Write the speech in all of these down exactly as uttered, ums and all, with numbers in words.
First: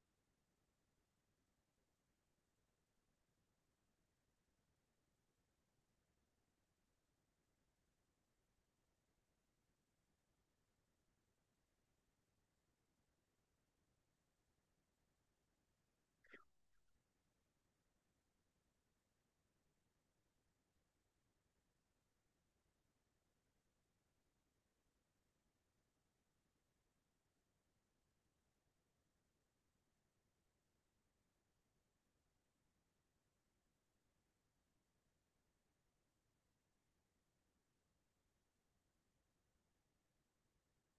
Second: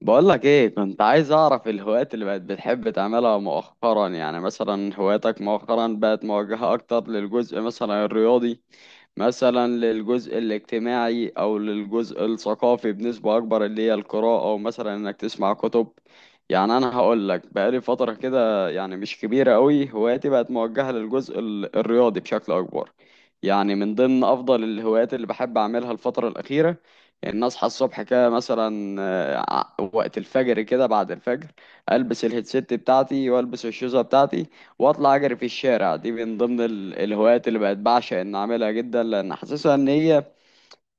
بقولك ايه، كنت عايز اعرف الهوايات اللي بقت بتحب تعملها مؤخرا. يعني مثلا هواياتك مؤخرا بقت موجهة اكتر للجزء مثلا الرياضي، مثلا للجزء الاجتماعي او للجزء الثقافي بنسبة اكبر، اللي هي القراءة او مثلا انك تسمع كتب. يعني انا هقولك، بقالي فترة كده يعني مش كبيرة قوي هواياتي بقت موجهة للجزء ال- الرياضي بشكل اكبر. يعني من ضمن افضل الهوايات اللي بحب اعملها الفترة الاخيرة ان اصحى الصبح كده مثلا، ع- وقت الفجر كده، بعد الفجر البس الهيدسيت بتاعتي والبس الشوزه بتاعتي واطلع اجري في الشارع. دي من ضمن ال- الهوايات اللي بقت بعشق ان اعملها جدا، لان حاسسها ان هي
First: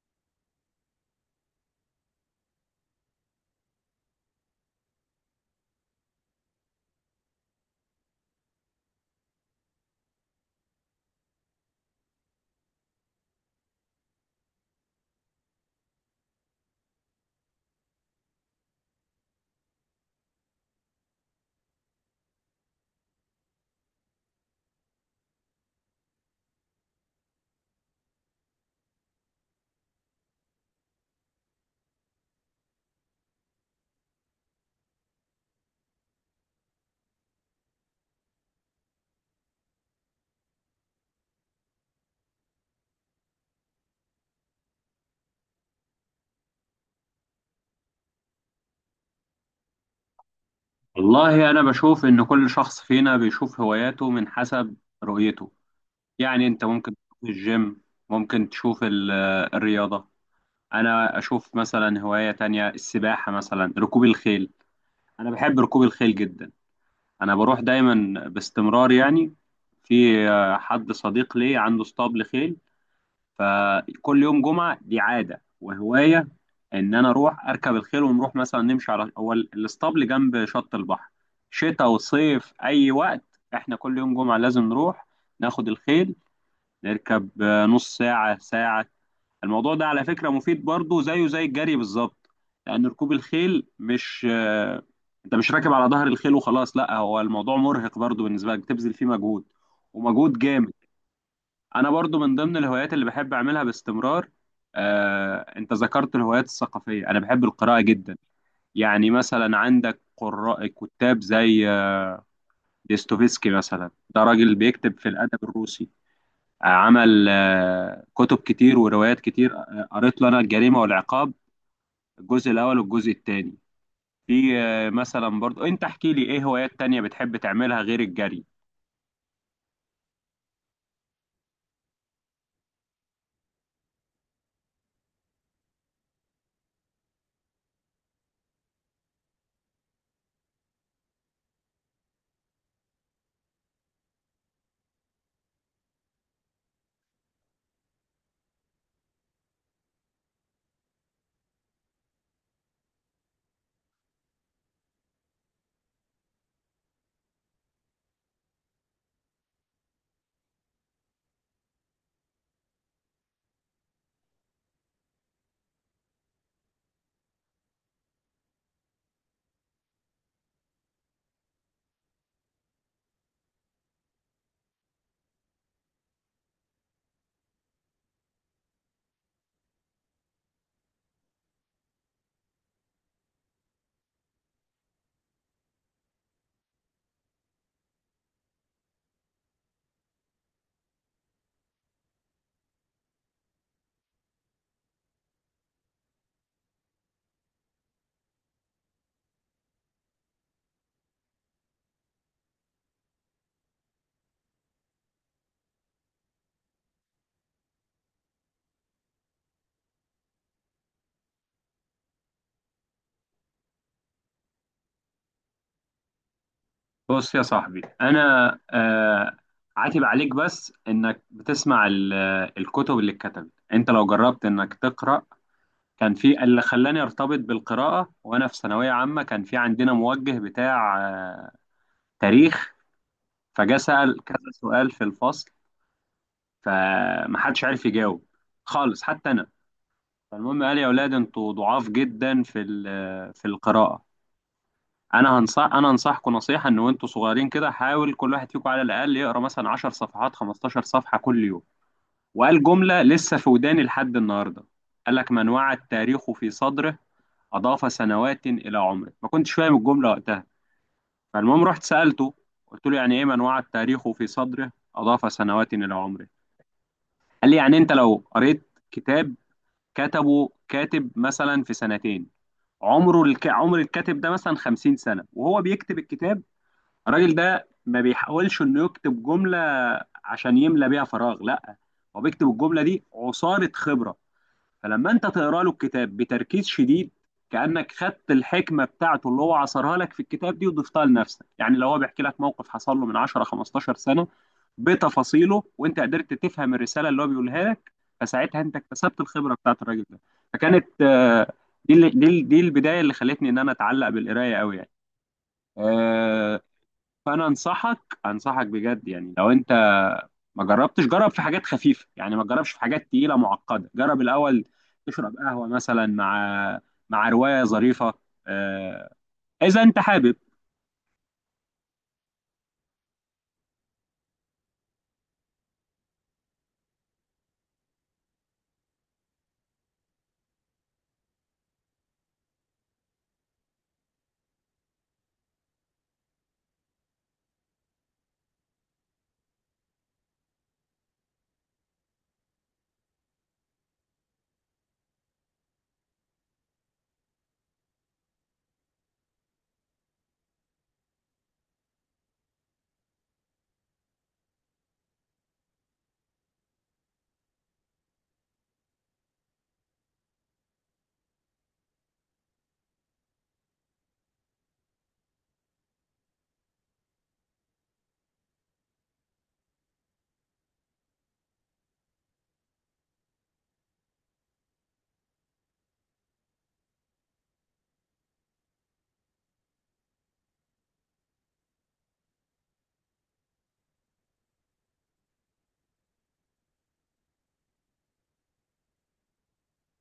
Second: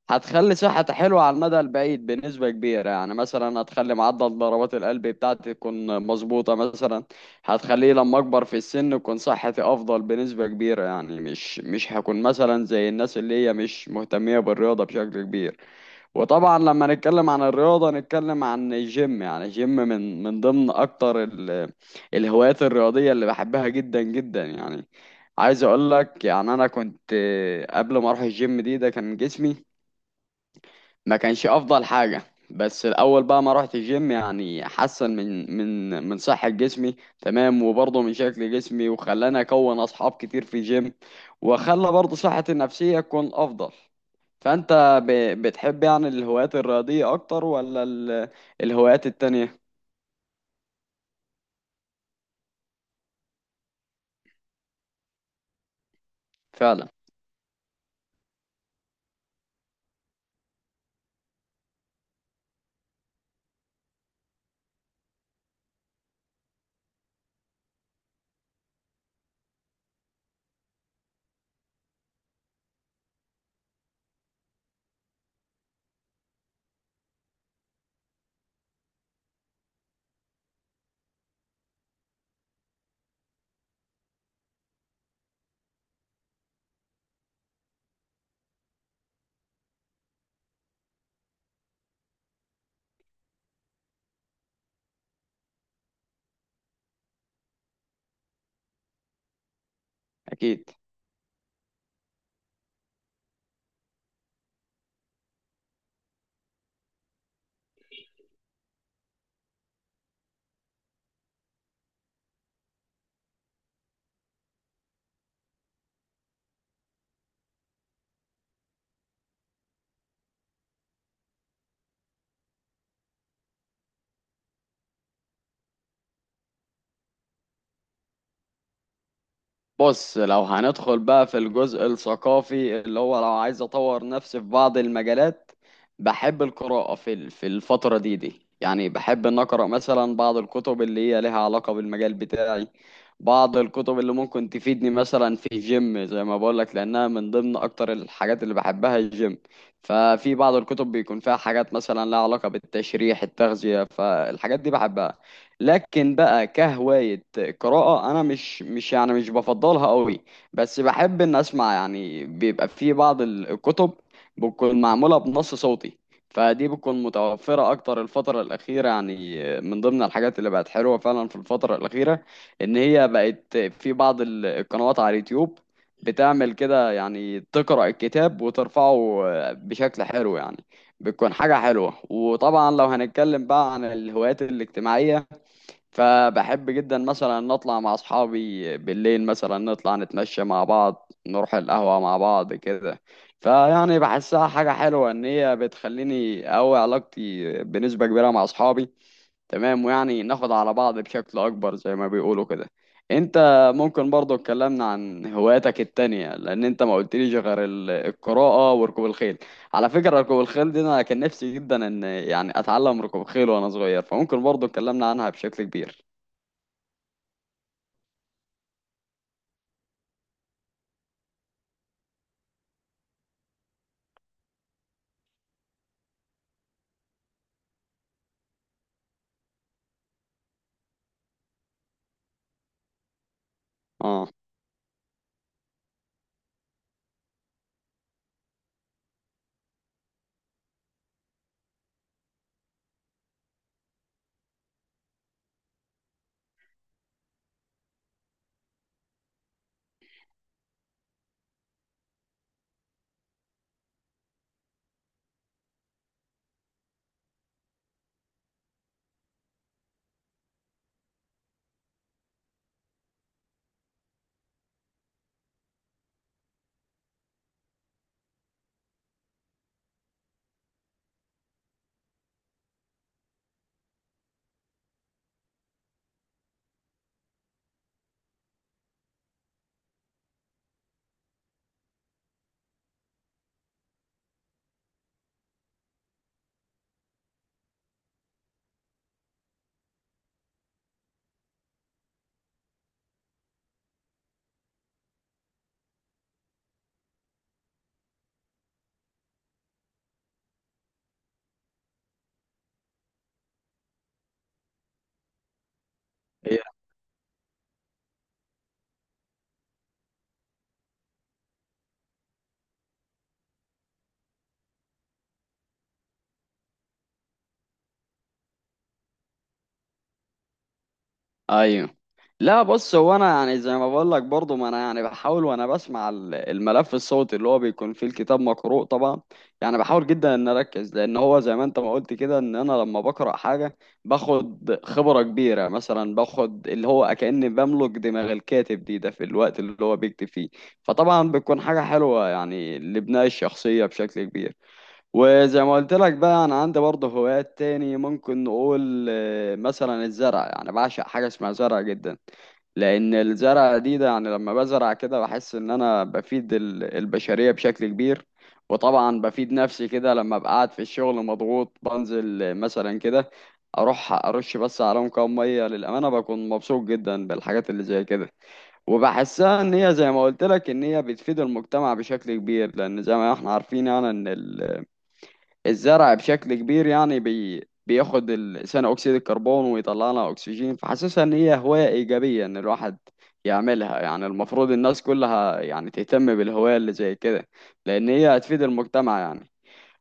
هتخلي صحتي حلوه على المدى البعيد بنسبه كبيره. يعني مثلا هتخلي معدل ضربات القلب بتاعتي تكون مظبوطه، مثلا هتخليه لما اكبر في السن تكون صحتي افضل بنسبه كبيره، يعني مش مش هكون مثلا زي الناس اللي هي مش مهتميه بالرياضه بشكل كبير. وطبعا لما نتكلم عن الرياضة نتكلم عن الجيم. يعني الجيم من من ضمن أكتر ال- الهوايات الرياضية اللي بحبها جدا جدا. يعني عايز أقول لك، يعني أنا كنت قبل ما أروح الجيم دي ده كان جسمي ما كانش أفضل حاجة، بس الأول بقى ما رحت الجيم يعني حسن من من من صحة جسمي، تمام، وبرضه من شكل جسمي، وخلاني أكون أصحاب كتير في الجيم وخلى برضه صحتي النفسية تكون أفضل. فأنت ب- بتحب يعني الهوايات الرياضية أكتر ولا ال- الهوايات التانية؟ والله أنا بشوف إن كل شخص فينا بيشوف هواياته من حسب رؤيته. يعني أنت فعلا. ممكن تشوف الجيم، ممكن تشوف ال- الرياضة. أنا أشوف مثلا هواية تانية السباحة، مثلا ركوب الخيل. أنا بحب ركوب الخيل جدا، أنا بروح دايما باستمرار، يعني في آه، حد صديق لي عنده اسطبل خيل. فكل يوم جمعة دي عادة وهواية، إن أنا أروح أركب الخيل ونروح مثلا نمشي على هو ال- الاسطبل جنب شط البحر، شتاء وصيف أي وقت. إحنا كل يوم جمعة لازم نروح ناخد الخيل، نركب آه، نص ساعة، ساعة. الموضوع ده على فكرة مفيد برضه، زيه زي الجري بالظبط. لأن ركوب الخيل مش آه، أنت مش راكب على ظهر الخيل وخلاص، لا، هو الموضوع مرهق برضه بالنسبة لك، بتبذل فيه مجهود، ومجهود أكيد. جامد. انا برضو من ضمن الهوايات اللي بحب اعملها باستمرار. آه، انت ذكرت الهوايات الثقافيه، انا بحب القراءه جدا. يعني مثلا عندك قراء كتاب زي آه، ديستوفيسكي مثلا، ده راجل بيكتب في الادب الروسي. آه، عمل آه، كتب كتير وروايات كتير. آه، قريت له انا الجريمه والعقاب، الجزء الاول والجزء الثاني. في آه، مثلا برضو انت احكي لي ايه هوايات تانية بتحب تعملها غير الجري؟ بص لو هندخل بقى في الجزء الثقافي اللي هو، لو عايز اطور نفسي في بعض المجالات بحب القراءة في ال- في الفترة دي دي. يعني بحب ان اقرا مثلا بعض الكتب اللي هي لها علاقة بالمجال بتاعي، بعض الكتب اللي ممكن تفيدني مثلا في الجيم زي ما بقول لك لانها من ضمن اكتر الحاجات اللي بحبها الجيم. ففي بعض الكتب بيكون فيها حاجات مثلا لها علاقة بالتشريح، التغذية، فالحاجات دي بحبها. لكن بقى كهواية قراءة، أنا مش مش يعني مش بفضلها قوي، بس بحب إن أسمع. يعني بيبقى في بعض ال- الكتب بتكون معمولة بنص صوتي، فدي بتكون متوفرة أكتر الفترة الأخيرة. يعني من ضمن الحاجات اللي بقت حلوة فعلا في الفترة الأخيرة إن هي بقت في بعض ال- القنوات على اليوتيوب بتعمل كده، يعني تقرأ الكتاب وترفعه بشكل حلو يعني، بتكون حاجة حلوة. وطبعا لو هنتكلم بقى عن الهوايات الاجتماعية، فبحب جدا مثلا ان اطلع مع اصحابي بالليل، مثلا نطلع نتمشى مع بعض، نروح القهوة مع بعض كده. فيعني بحسها حاجة حلوة ان هي بتخليني اقوي علاقتي بنسبة كبيرة مع اصحابي، تمام، ويعني ناخد على بعض بشكل اكبر زي ما بيقولوا كده. انت ممكن برضو اتكلمنا عن هواياتك التانية؟ لان انت ما قلتليش غير ال- القراءة وركوب الخيل. على فكرة ركوب الخيل دي انا كان نفسي جدا ان يعني اتعلم ركوب خيل وانا صغير، فممكن برضو اتكلمنا عنها بشكل كبير. بص يا صاحبي، انا آه عاتب عليك، بس انك بتسمع ال- الكتب اللي اتكتبت. انت لو جربت انك تقرا، كان في اللي خلاني ارتبط بالقراءه. وانا في ثانويه عامه كان في عندنا موجه بتاع آه تاريخ، فجاء سال اه. كذا سؤال في الفصل، فمحدش عارف يجاوب خالص، حتى انا. فالمهم قال: يا اولاد، انتوا ضعاف جدا في ال- في القراءه. انا هنصح انا انصحكم نصيحه، ان وانتوا صغيرين كده، حاول كل واحد فيكم على الاقل يقرا مثلا عشر صفحات، خمستاشر صفحه كل يوم. وقال جمله لسه في وداني لحد النهارده، قال لك: من وعى التاريخ في صدره، اضاف سنوات الى عمره. ما كنتش فاهم الجمله وقتها، فالمهم رحت سالته، قلت له: يعني ايه من وعى التاريخ في صدره اضاف سنوات الى عمره؟ قال لي: يعني انت لو قريت كتاب، كتبه كاتب مثلا في سنتين، عمره الك... عمر الكاتب ده مثلا خمسين سنه وهو بيكتب الكتاب، الراجل ده ما بيحاولش انه يكتب جمله عشان يملى بيها فراغ، لا، هو بيكتب الجمله دي عصاره خبره. فلما انت تقرا له الكتاب بتركيز شديد، كانك خدت الحكمه بتاعته اللي هو عصرها لك في الكتاب دي وضفتها لنفسك. يعني لو هو بيحكي لك موقف حصل له من عشر خمستاشر سنه بتفاصيله، وانت قدرت تفهم الرساله اللي هو بيقولها لك، فساعتها انت اكتسبت الخبره بتاعت الراجل ده. فكانت آه، دي اللي- دي ال- دي البدايه اللي خلتني ان انا اتعلق بالقرايه قوي، يعني آه، هي. فانا انصحك انصحك بجد، يعني لو انت ما جربتش، جرب في حاجات خفيفه، يعني ما تجربش في حاجات تقيله معقده، جرب الاول تشرب قهوه مثلا مع مع روايه ظريفه، آه، اذا انت حابب. ايوه. لا بص، هو انا يعني زي ما بقول لك برضه، ما انا يعني بحاول وانا بسمع ال- الملف الصوتي اللي هو بيكون فيه الكتاب مقروء طبعا. يعني بحاول جدا ان اركز، لان هو زي ما انت ما قلت كده، ان انا لما بقرا حاجه باخد خبره كبيره، مثلا باخد اللي هو كاني بملك دماغ الكاتب دي ده في الوقت اللي هو بيكتب فيه. فطبعا بتكون حاجه حلوه يعني لبناء الشخصيه بشكل كبير. وزي ما قلت لك بقى انا عندي برضه هوايات تاني. ممكن نقول آه، مثلا الزرع. يعني بعشق حاجه اسمها زرع جدا، لان الزرع دي ده يعني لما بزرع كده بحس ان انا بفيد ال- البشريه بشكل كبير. وطبعا بفيد نفسي كده، لما ابقى قاعد في الشغل مضغوط بنزل، آه، مثلا كده اروح ارش بس عليهم كام ميه، للامانه بكون مبسوط جدا بالحاجات اللي زي كده. وبحسها ان هي زي ما قلت لك ان هي بتفيد المجتمع بشكل كبير، لان زي ما احنا عارفين يعني ان ال الزرع بشكل كبير، يعني بي بياخد ال- ثاني اكسيد الكربون ويطلع لنا اكسجين. فحاسسها ان هي هواية ايجابية ان الواحد يعملها. يعني المفروض الناس كلها يعني تهتم بالهواية اللي زي كده، لان هي هتفيد المجتمع يعني.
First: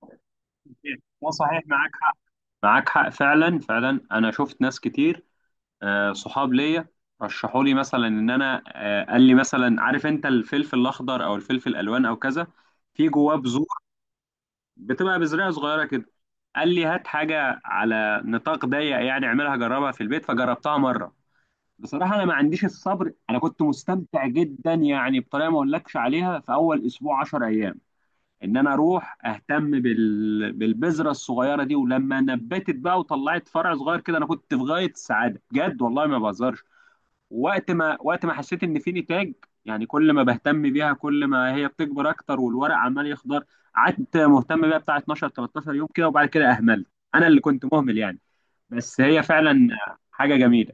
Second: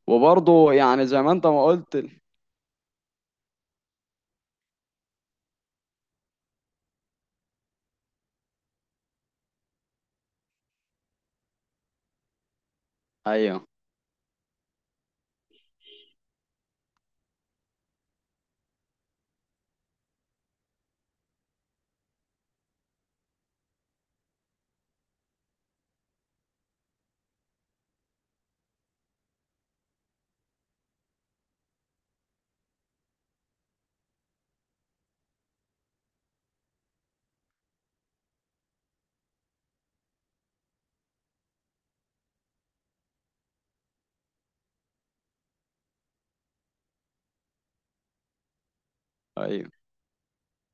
وبرضه يعني زي لا، ما انت صحيح، ما معاك قلت ال- حق، معاك حق فعلا فعلا. انا شفت ناس كتير، آه، صحاب ليا رشحوا لي، مثلا ان انا آه، قال لي مثلا: عارف انت الفلفل الاخضر او الفلفل الالوان او كذا، في جواه ايوه، بذور، بتبقى بزرعه صغيره كده. قال لي: هات حاجه على نطاق ضيق، يعني اعملها جربها في البيت، فجربتها مره. بصراحه انا ما عنديش الصبر. انا كنت مستمتع جدا، يعني بطريقه ما اقولكش عليها، في اول اسبوع، عشر ايام، ان انا اروح اهتم بال... بالبذره الصغيره دي. ولما نبتت بقى وطلعت فرع صغير كده، انا كنت في غايه السعاده بجد، والله ما بهزرش. وقت ما وقت ما حسيت ان في نتاج، يعني كل ما بهتم بيها كل ما هي بتكبر اكتر، والورق عمال يخضر، قعدت مهتم بيها بتاع اتناشر تلتاشر يوم كده، وبعد كده اهملت، انا اللي كنت مهمل، يعني. بس هي فعلا ايوه. حاجه جميله.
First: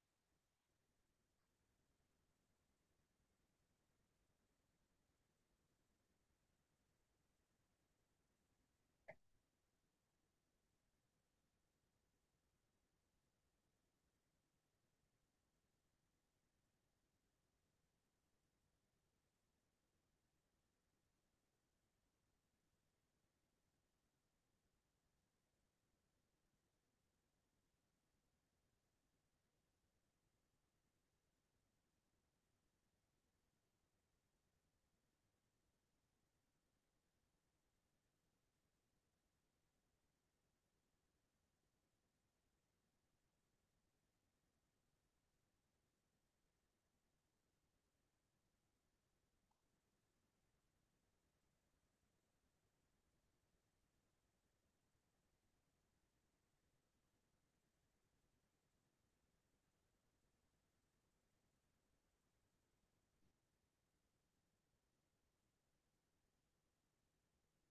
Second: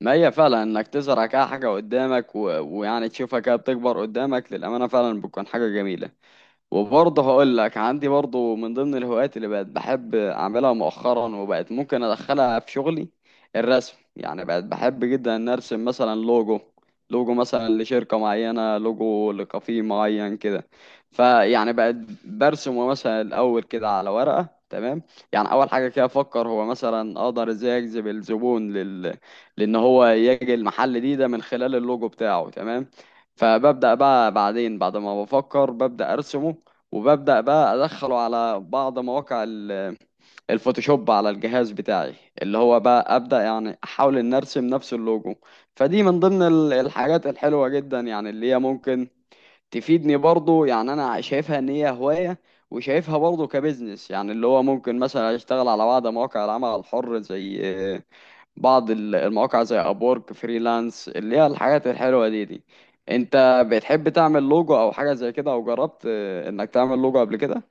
ما هي فعلا انك تزرع كده حاجة قدامك و... ويعني تشوفها كده بتكبر قدامك، للأمانة فعلا بتكون حاجة جميلة. وبرضه هقول لك عندي برضه من ضمن الهوايات اللي بقت بحب اعملها مؤخرا وبقت ممكن ادخلها في شغلي الرسم. يعني بقت بحب جدا ان ارسم مثلا لوجو، لوجو مثلا لشركة معينة، لوجو لكافيه معين كده. فيعني بقت برسمه مثلا الاول كده على ورقة، تمام. يعني اول حاجة كده افكر هو مثلا اقدر ازاي اجذب الزبون لل... لان هو يجي المحل دي ده من خلال اللوجو بتاعه، تمام. فببدأ بقى بعدين بعد ما بفكر ببدأ ارسمه، وببدأ بقى أدخله على بعض مواقع ال- الفوتوشوب على الجهاز بتاعي، اللي هو بقى أبدأ يعني أحاول إن أرسم نفس اللوجو. فدي من ضمن ال- الحاجات الحلوة جدا، يعني اللي هي ممكن تفيدني برضو. يعني أنا شايفها إن هي هواية، وشايفها برضو كبزنس، يعني اللي هو ممكن مثلا أشتغل على بعض مواقع العمل الحر زي آه، بعض ال- المواقع زي أبورك فريلانس، اللي هي الحاجات الحلوة دي دي. أنت بتحب تعمل لوجو أو حاجة زي كده أو جربت آه، إنك تعمل لوجو قبل كده؟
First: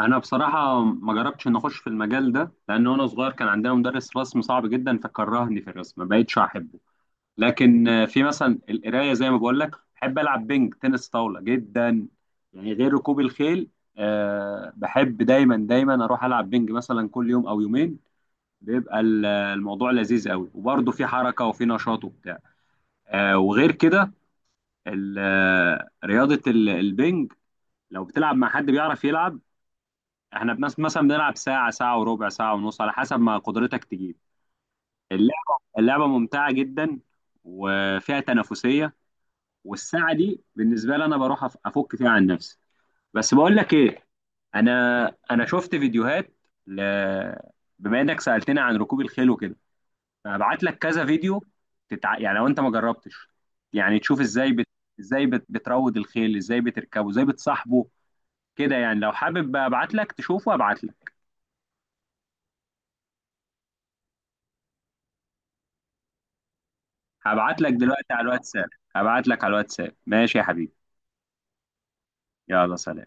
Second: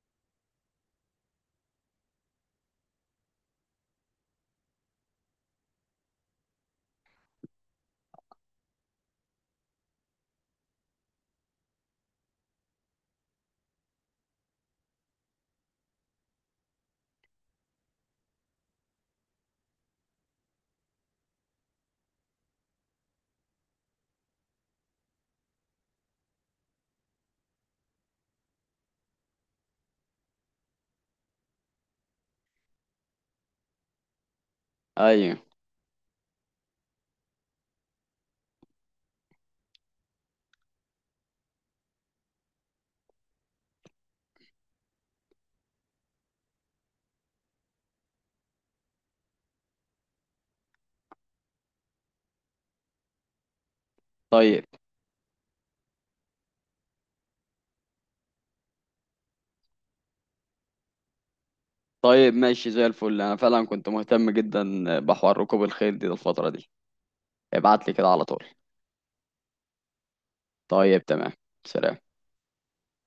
انا بصراحه ما جربتش ان اخش في المجال ده، لان وانا صغير كان عندنا مدرس رسم صعب جدا فكرهني في الرسم، ما بقتش احبه. لكن آه، في مثلا القرايه زي ما بقول لك، بحب العب بينج تنس طاوله جدا، يعني غير ركوب الخيل. آه، بحب دايما دايما اروح العب بينج مثلا كل يوم او يومين. بيبقى ال- الموضوع لذيذ قوي، وبرضه في حركه وفي نشاط وبتاع. آه، وغير كده ال- آه، رياضه ال- البينج لو بتلعب مع حد بيعرف يلعب، احنا بنس- مثلا بنلعب ساعه، ساعه وربع، ساعه ونص، على حسب ما قدرتك تجيب. ايوه. اللعبه اللعبه ممتعه جدا وفيها تنافسيه، والساعه دي بالنسبه لي انا بروح أف- افك فيها عن نفسي. بس بقول لك ايه، انا انا شفت فيديوهات، ل... بما انك سالتني عن ركوب الخيل وكده، فابعت لك كذا فيديو. تتع... يعني لو انت ما جربتش، يعني تشوف ازاي طيب. بت... ازاي بت... بتروض الخيل، ازاي بتركبه، ازاي بتصاحبه كده. يعني لو حابب بقى ابعت لك تشوفه، ابعت لك. طيب ماشي زي الفل، انا فعلا كنت مهتم جدا بحوار ركوب الخيل دي الفترة دي. هبعت لك ابعت لي كده دلوقتي على على طول. الواتساب. هبعت لك على الواتساب، ماشي يا حبيبي. طيب، تمام. سلام. يلا، سلام.